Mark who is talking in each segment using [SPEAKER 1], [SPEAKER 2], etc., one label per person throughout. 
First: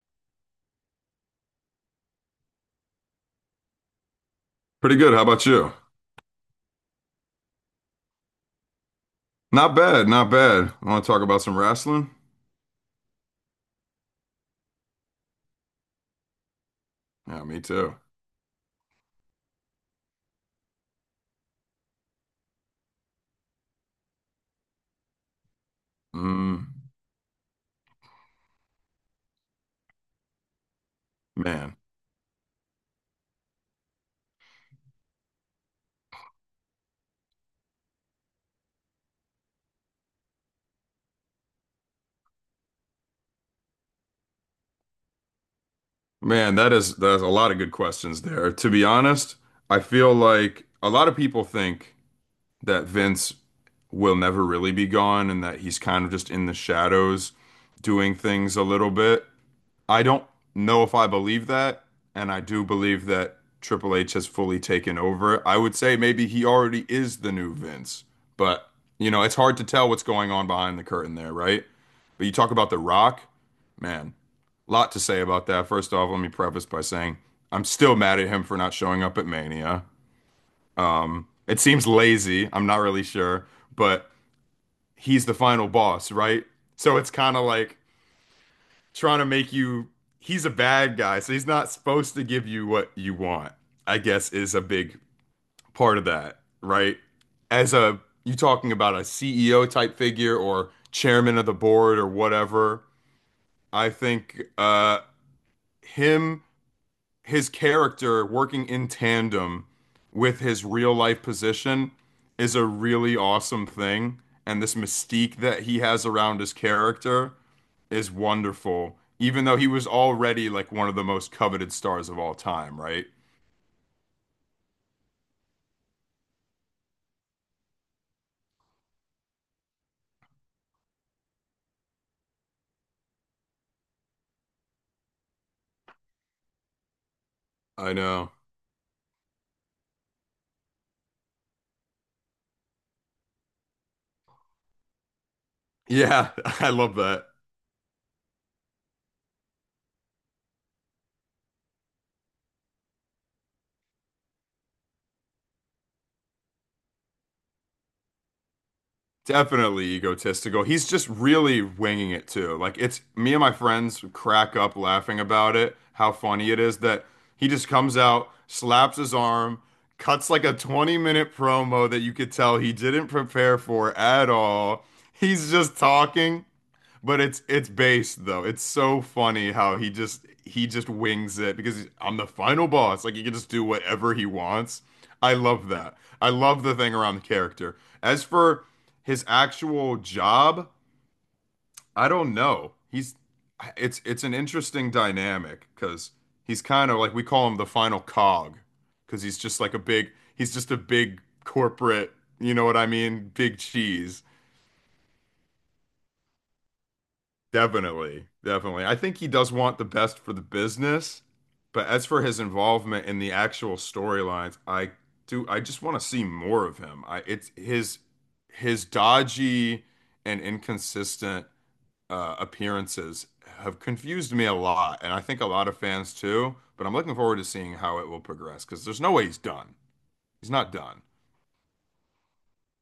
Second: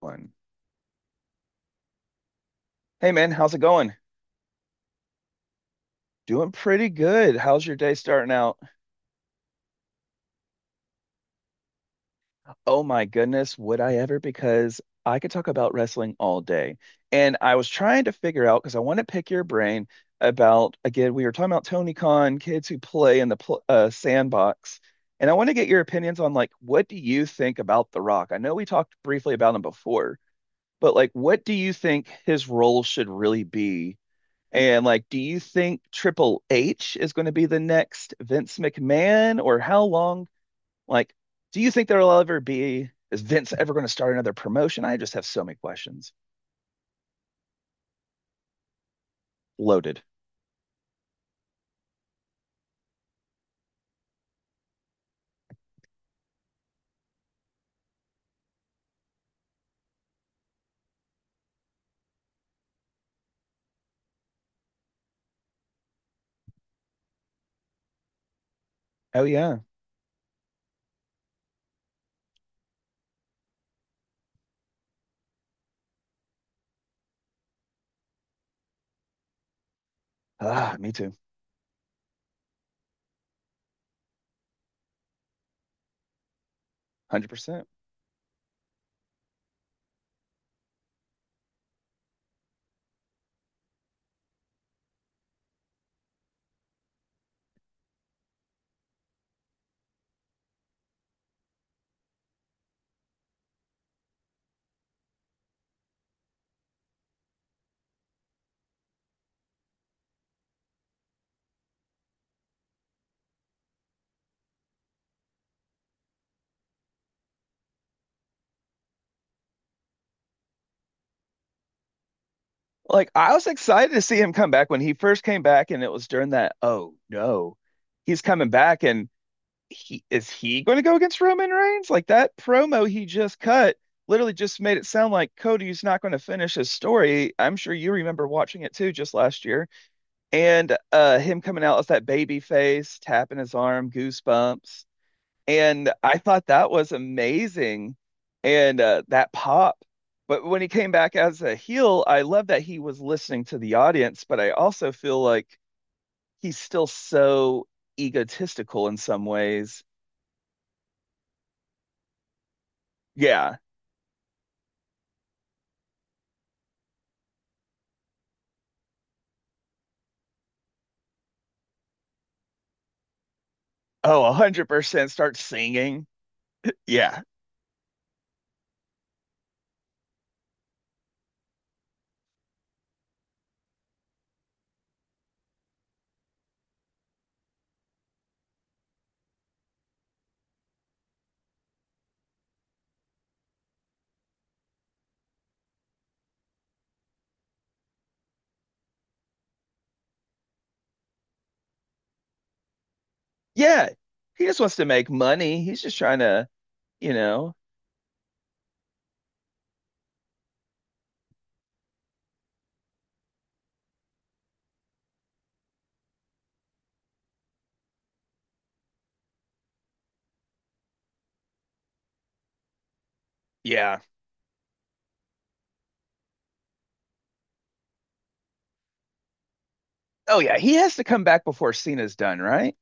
[SPEAKER 1] One. Hey man, how's it going?
[SPEAKER 2] Pretty good. How about you?
[SPEAKER 1] Doing pretty good. How's your day starting out?
[SPEAKER 2] Not bad, not bad. Want to talk about some wrestling?
[SPEAKER 1] Oh my goodness, would I ever? Because I could talk about wrestling all day. And
[SPEAKER 2] Yeah,
[SPEAKER 1] I
[SPEAKER 2] me
[SPEAKER 1] was
[SPEAKER 2] too.
[SPEAKER 1] trying to figure out because I want to pick your brain about, again, we were talking about Tony Khan, kids who play in the pl sandbox. And I want to get your opinions on like, what
[SPEAKER 2] Mm,
[SPEAKER 1] do you think about The Rock? I know we talked briefly about him before, but like, what do you
[SPEAKER 2] man,
[SPEAKER 1] think his role should really be? And like, do you think Triple H is going to be the next Vince McMahon, or how long? Like, do you think there'll ever be? Is Vince ever going to start another promotion? I just have so many questions.
[SPEAKER 2] man, that's a lot of good questions there. To be honest, I
[SPEAKER 1] Loaded.
[SPEAKER 2] feel like a lot of people think that Vince will never really be gone and that he's kind of just in the shadows doing things a little bit. I don't know if I believe that, and I do believe that Triple H has fully taken over. I would say maybe he already is the new Vince, but you know,
[SPEAKER 1] Oh
[SPEAKER 2] it's hard
[SPEAKER 1] yeah.
[SPEAKER 2] to tell what's going on behind the curtain there, right? But you talk about The Rock, man, a lot to say about that. First off, let me preface by saying I'm still mad at him for not showing up at Mania.
[SPEAKER 1] Ah, me too. one
[SPEAKER 2] It seems lazy, I'm not really sure, but he's the final boss, right? So it's
[SPEAKER 1] Hundred
[SPEAKER 2] kind of
[SPEAKER 1] percent.
[SPEAKER 2] like trying to make you he's a bad guy, so he's not supposed to give you what you want. I guess is a big part of that, right? As a you talking about a CEO type figure or chairman of the board or whatever, I think him his character working in tandem with his real life position is a really awesome thing. And this mystique that he has around his character is wonderful, even though he was already like one of the most coveted stars of all time, right?
[SPEAKER 1] Like, I was excited to see him come back when he first came back, and it was during that. Oh no, he's coming back, and he is he going to go against Roman Reigns? Like that promo he just cut literally just made it sound like Cody's not going to finish his story. I'm sure you
[SPEAKER 2] I
[SPEAKER 1] remember
[SPEAKER 2] know.
[SPEAKER 1] watching it too just last year. And him coming out as that baby face, tapping his arm, goosebumps. And I
[SPEAKER 2] Yeah,
[SPEAKER 1] thought
[SPEAKER 2] I
[SPEAKER 1] that was
[SPEAKER 2] love that.
[SPEAKER 1] amazing. And that pop. But when he came back as a heel, I love that he was listening to the audience, but I also feel like he's still so egotistical in some ways.
[SPEAKER 2] Definitely egotistical. He's just really winging it too. Like it's me and my
[SPEAKER 1] Yeah,
[SPEAKER 2] friends crack up laughing about it, how funny it is that he just comes out, slaps his arm, cuts like a 20-minute minute promo that you could tell he didn't prepare for
[SPEAKER 1] oh,
[SPEAKER 2] at all.
[SPEAKER 1] 100% start
[SPEAKER 2] He's just
[SPEAKER 1] singing.
[SPEAKER 2] talking but
[SPEAKER 1] Yeah.
[SPEAKER 2] it's based though. It's so funny how he just wings it because he's- I'm the final boss. Like he can just do whatever he wants. I love that. I love the thing around the character. As for his actual job, I don't know. He's it's an interesting dynamic because he's kind of like we call him the final cog because he's just a big corporate, you know what I mean? Big
[SPEAKER 1] Yeah.
[SPEAKER 2] cheese.
[SPEAKER 1] He just wants to make money. He's just trying to, you know.
[SPEAKER 2] Definitely, definitely. I think he does want the best for the business, but as for his involvement in the actual storylines, I just want to see more of him. I it's his dodgy and inconsistent appearances have
[SPEAKER 1] Yeah.
[SPEAKER 2] confused me a lot, and I think a lot of fans too, but I'm looking forward to seeing how it will progress because there's no way he's done.
[SPEAKER 1] Oh,
[SPEAKER 2] He's
[SPEAKER 1] yeah.
[SPEAKER 2] not
[SPEAKER 1] He has
[SPEAKER 2] done.
[SPEAKER 1] to come back before Cena's done, right?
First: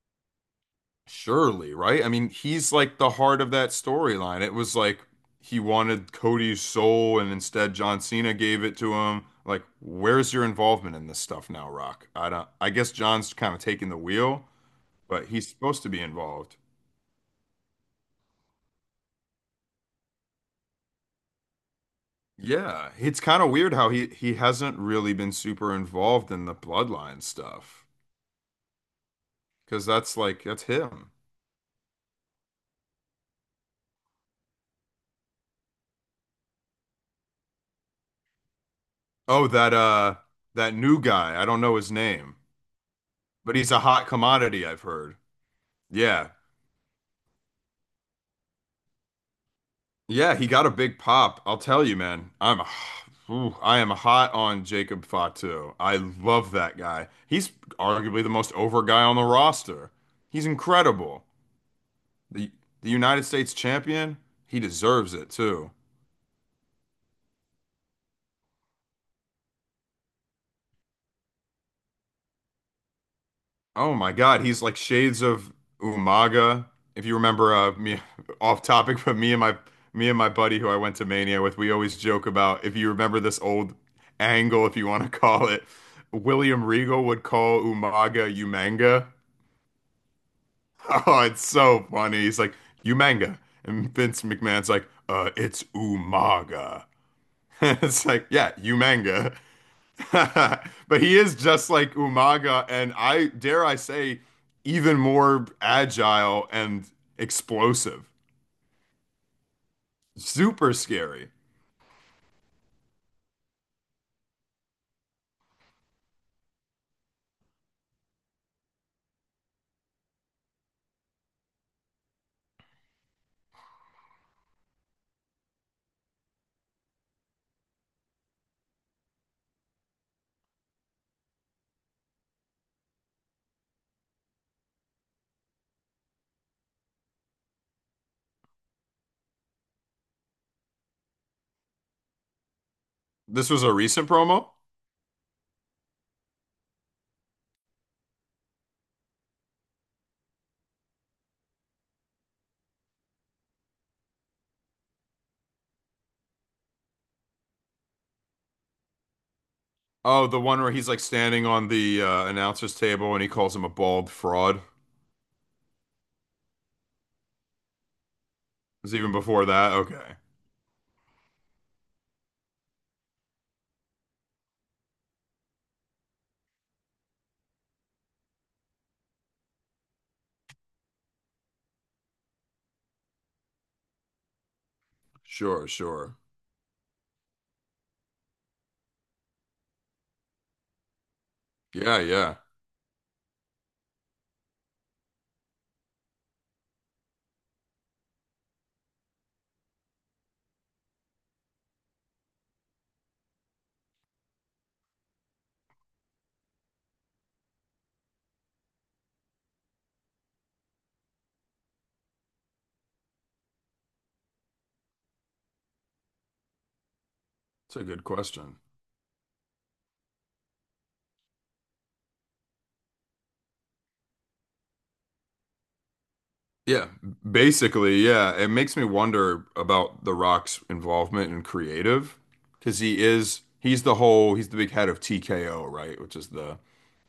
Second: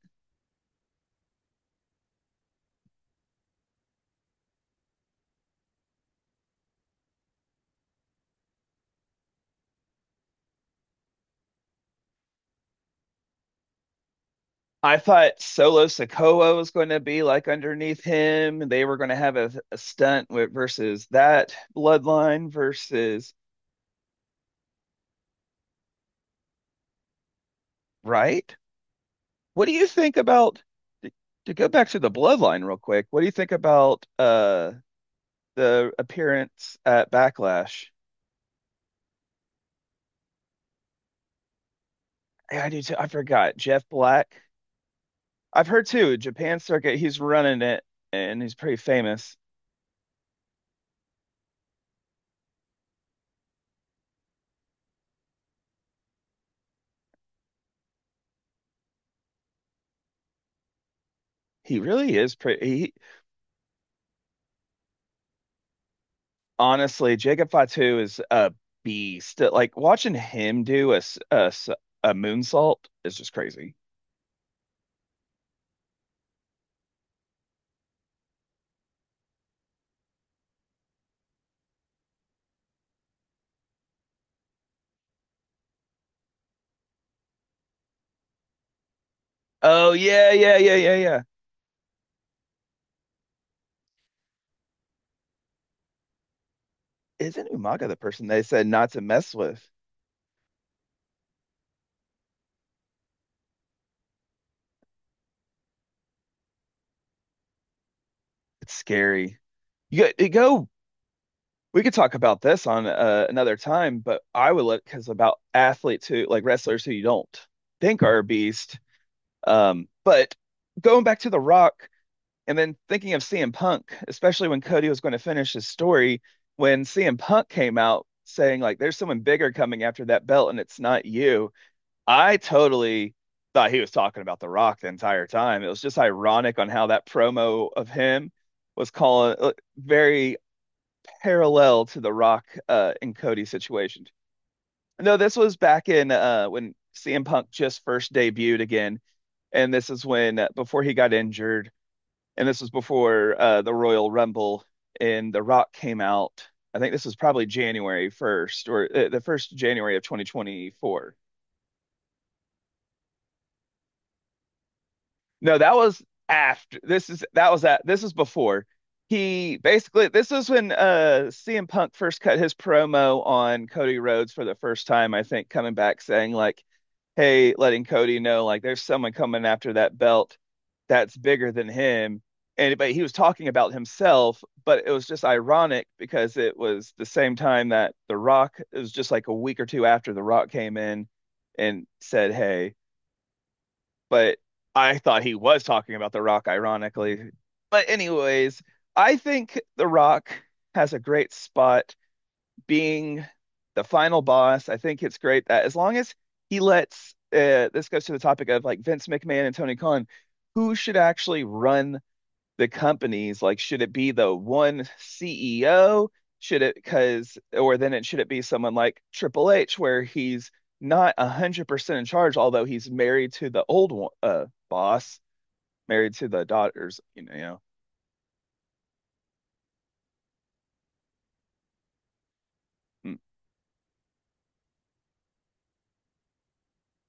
[SPEAKER 2] Surely, right? I mean, he's like the heart of that storyline. It was like he wanted Cody's soul, and instead John Cena gave it to him. Like, where's your involvement in this stuff now, Rock? I don't, I guess John's kind of taking the wheel,
[SPEAKER 1] I
[SPEAKER 2] but
[SPEAKER 1] thought
[SPEAKER 2] he's supposed
[SPEAKER 1] Solo
[SPEAKER 2] to be
[SPEAKER 1] Sikoa
[SPEAKER 2] involved.
[SPEAKER 1] was going to be like underneath him. They were going to have a stunt with versus that bloodline
[SPEAKER 2] Yeah, it's
[SPEAKER 1] versus,
[SPEAKER 2] kind of weird how he hasn't really been super involved in the bloodline stuff
[SPEAKER 1] right? What do you
[SPEAKER 2] because
[SPEAKER 1] think about
[SPEAKER 2] that's
[SPEAKER 1] to,
[SPEAKER 2] him.
[SPEAKER 1] to go back to the bloodline real quick? What do you think about the appearance at Backlash?
[SPEAKER 2] Oh, that that new guy, I don't know his name,
[SPEAKER 1] Yeah, I do too. I forgot.
[SPEAKER 2] but he's a
[SPEAKER 1] Jeff
[SPEAKER 2] hot
[SPEAKER 1] Black.
[SPEAKER 2] commodity, I've heard.
[SPEAKER 1] I've heard too,
[SPEAKER 2] Yeah,
[SPEAKER 1] Japan circuit, he's running it and he's pretty famous.
[SPEAKER 2] yeah, he got a big pop. I'll tell you, man. I'm ooh, I am hot on Jacob Fatu. I love that guy. He's arguably the most over guy on the roster. He's incredible.
[SPEAKER 1] He really is
[SPEAKER 2] The
[SPEAKER 1] pretty he,
[SPEAKER 2] United States champion, he deserves it too.
[SPEAKER 1] Honestly, Jacob Fatu is a beast. Like watching him do a moonsault is just crazy.
[SPEAKER 2] Oh my God, he's like shades of Umaga. If you remember, me off topic, but me and my buddy who I went to Mania with, we always joke about if you remember this old angle, if you want to call it, William Regal would call Umaga Umanga.
[SPEAKER 1] Oh yeah, yeah, yeah, yeah, yeah.
[SPEAKER 2] Oh, it's so funny. He's like Umanga, and Vince McMahon's like, it's Umaga.
[SPEAKER 1] Isn't Umaga the
[SPEAKER 2] It's
[SPEAKER 1] person
[SPEAKER 2] like,
[SPEAKER 1] they
[SPEAKER 2] yeah,
[SPEAKER 1] said not to
[SPEAKER 2] Umanga.
[SPEAKER 1] mess with?
[SPEAKER 2] But he is just like Umaga, and I dare I say, even more agile and explosive.
[SPEAKER 1] It's scary. You go.
[SPEAKER 2] Super scary.
[SPEAKER 1] We could talk about this on another time, but I would look because about athletes who like wrestlers who you don't think are a beast. But going back to The Rock and then thinking of CM Punk, especially when Cody was going to finish his story, when CM Punk came out saying, like, there's someone bigger coming after that belt and it's not you, I totally thought he was talking about The Rock the entire time. It was just ironic on how that promo of him was calling very parallel to The Rock in Cody's
[SPEAKER 2] This was a
[SPEAKER 1] situation.
[SPEAKER 2] recent promo.
[SPEAKER 1] No, this was back in when CM Punk just first debuted again and this is when, before he got injured, and this was before the Royal Rumble and The Rock came out. I think this was probably January 1st or the first January of
[SPEAKER 2] Oh, the one where he's like
[SPEAKER 1] 2024.
[SPEAKER 2] standing on the announcer's table and he calls him a bald fraud. It
[SPEAKER 1] No, that was after. This is that was that. This is before.
[SPEAKER 2] was even before
[SPEAKER 1] He
[SPEAKER 2] that.
[SPEAKER 1] basically
[SPEAKER 2] Okay.
[SPEAKER 1] this is when CM Punk first cut his promo on Cody Rhodes for the first time, I think, coming back saying like, "Hey, letting Cody know like there's someone coming after that belt that's bigger than him." And but he was talking about himself, but it was just
[SPEAKER 2] Sure,
[SPEAKER 1] ironic
[SPEAKER 2] sure.
[SPEAKER 1] because it was the same time that The Rock, it was just like a week or two after The Rock came in and
[SPEAKER 2] Yeah,
[SPEAKER 1] said,
[SPEAKER 2] yeah.
[SPEAKER 1] "Hey, but I thought he was talking about The Rock, ironically." But, anyways, I think The Rock has a great spot being the final boss. I think it's great that as long as he lets, this goes to the topic of like Vince McMahon and Tony Khan, who should actually run the companies like should it be the one CEO should it because or
[SPEAKER 2] It's a
[SPEAKER 1] then
[SPEAKER 2] good
[SPEAKER 1] it should it be
[SPEAKER 2] question.
[SPEAKER 1] someone like Triple H where he's not 100% in charge, although he's married to the old boss, married to the
[SPEAKER 2] Yeah,
[SPEAKER 1] daughters, you know.
[SPEAKER 2] basically, yeah. It makes me wonder about The Rock's involvement in creative because
[SPEAKER 1] Mm,
[SPEAKER 2] he's the whole he's the big head of TKO, right? Which is the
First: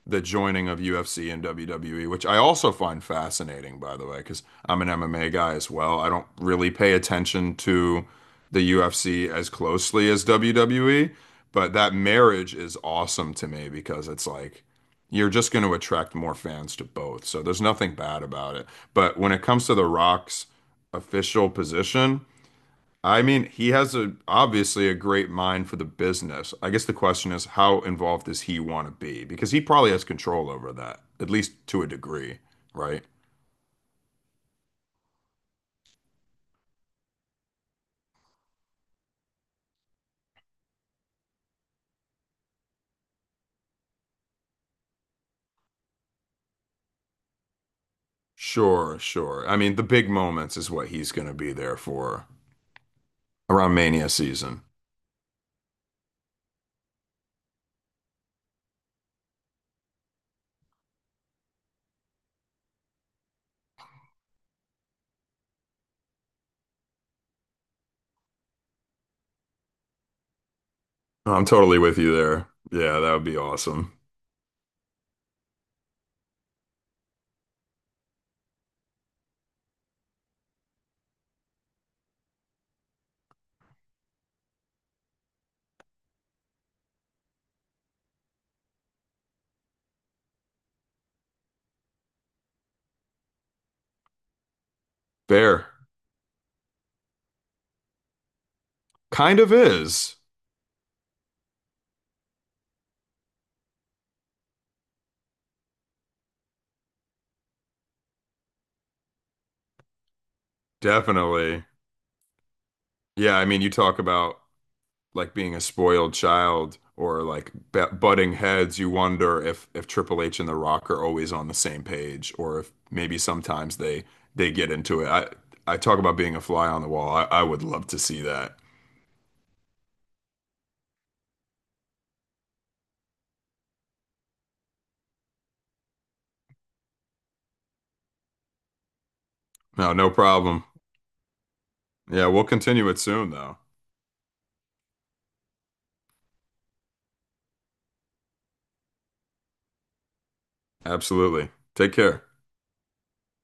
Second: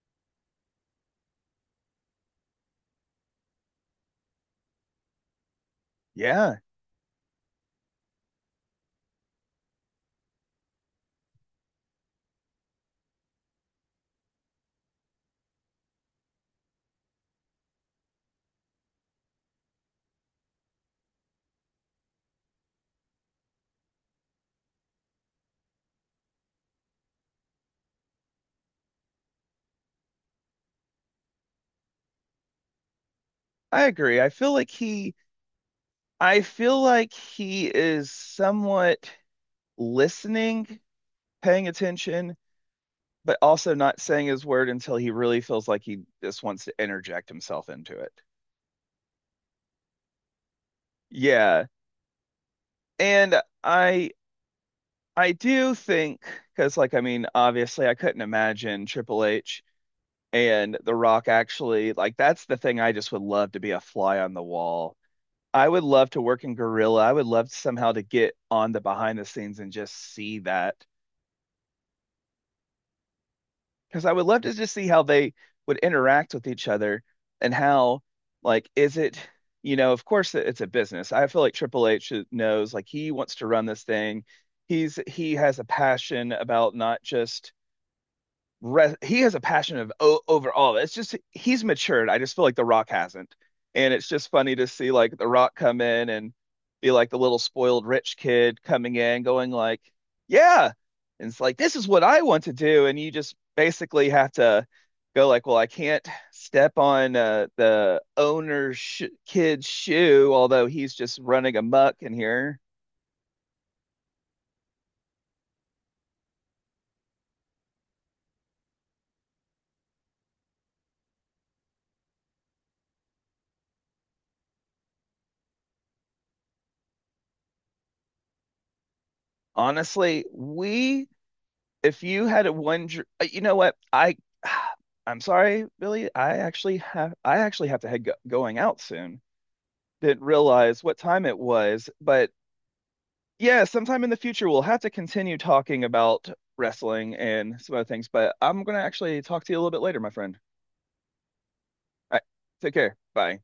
[SPEAKER 2] the joining of UFC and WWE, which I also find fascinating, by the way, because I'm an MMA guy as well. I don't
[SPEAKER 1] yeah,
[SPEAKER 2] really pay attention to the UFC as closely as WWE, but that marriage is awesome to me because it's like you're just going to attract more fans to both. So there's nothing bad about it. But when it comes to The Rock's official position, I mean, he has a obviously a great mind for the business. I guess the question is, how involved does he want to be? Because he probably has control over that, at least to a degree, right?
[SPEAKER 1] I agree. I feel like he is somewhat listening, paying attention, but also not saying his word until he really feels like he just wants to interject himself into it.
[SPEAKER 2] Sure, sure. I mean, the big moments is what he's going to be
[SPEAKER 1] Yeah.
[SPEAKER 2] there for
[SPEAKER 1] And
[SPEAKER 2] around Mania season.
[SPEAKER 1] I do think because like I mean obviously I couldn't imagine Triple H and The Rock actually, like, that's the thing. I just would love to be a fly on the wall. I would love to work in Gorilla. I would love somehow to get on the behind the scenes and just see that.
[SPEAKER 2] I'm totally with you there. Yeah, that would be awesome.
[SPEAKER 1] Because I would love to just see how they would interact with each other and how, like, is it, you know, of course it's a business. I feel like Triple H knows, like, he wants to run this thing. He has a passion about not just he has a passion of over all of it. It's just he's matured. I just feel like The Rock hasn't, and it's just funny to see like The Rock
[SPEAKER 2] Fair.
[SPEAKER 1] come in and be like the little spoiled rich kid coming in,
[SPEAKER 2] Kind
[SPEAKER 1] going
[SPEAKER 2] of
[SPEAKER 1] like,
[SPEAKER 2] is.
[SPEAKER 1] "Yeah," and it's like this is what I want to do, and you just basically have to go like, "Well, I can't step on the owner's sh kid's shoe," although he's just running
[SPEAKER 2] Definitely.
[SPEAKER 1] amok in here.
[SPEAKER 2] Yeah, I mean, you talk about like being a spoiled child or like b butting heads, you wonder if Triple H and The Rock are always on the same page, or if maybe sometimes they get into it. I talk about being a fly on the wall. I would love to see that.
[SPEAKER 1] Honestly, we if you had a one, dr- you know what? I, I'm sorry, Billy. I actually have to head go going out soon.
[SPEAKER 2] No, no
[SPEAKER 1] Didn't
[SPEAKER 2] problem.
[SPEAKER 1] realize what time it was,
[SPEAKER 2] Yeah,
[SPEAKER 1] but
[SPEAKER 2] we'll continue it soon though.
[SPEAKER 1] yeah, sometime in the future we'll have to continue talking about wrestling and some other things. But I'm gonna actually talk to you a little bit later, my friend.
[SPEAKER 2] Absolutely. Take
[SPEAKER 1] All right,
[SPEAKER 2] care.
[SPEAKER 1] take care. Bye.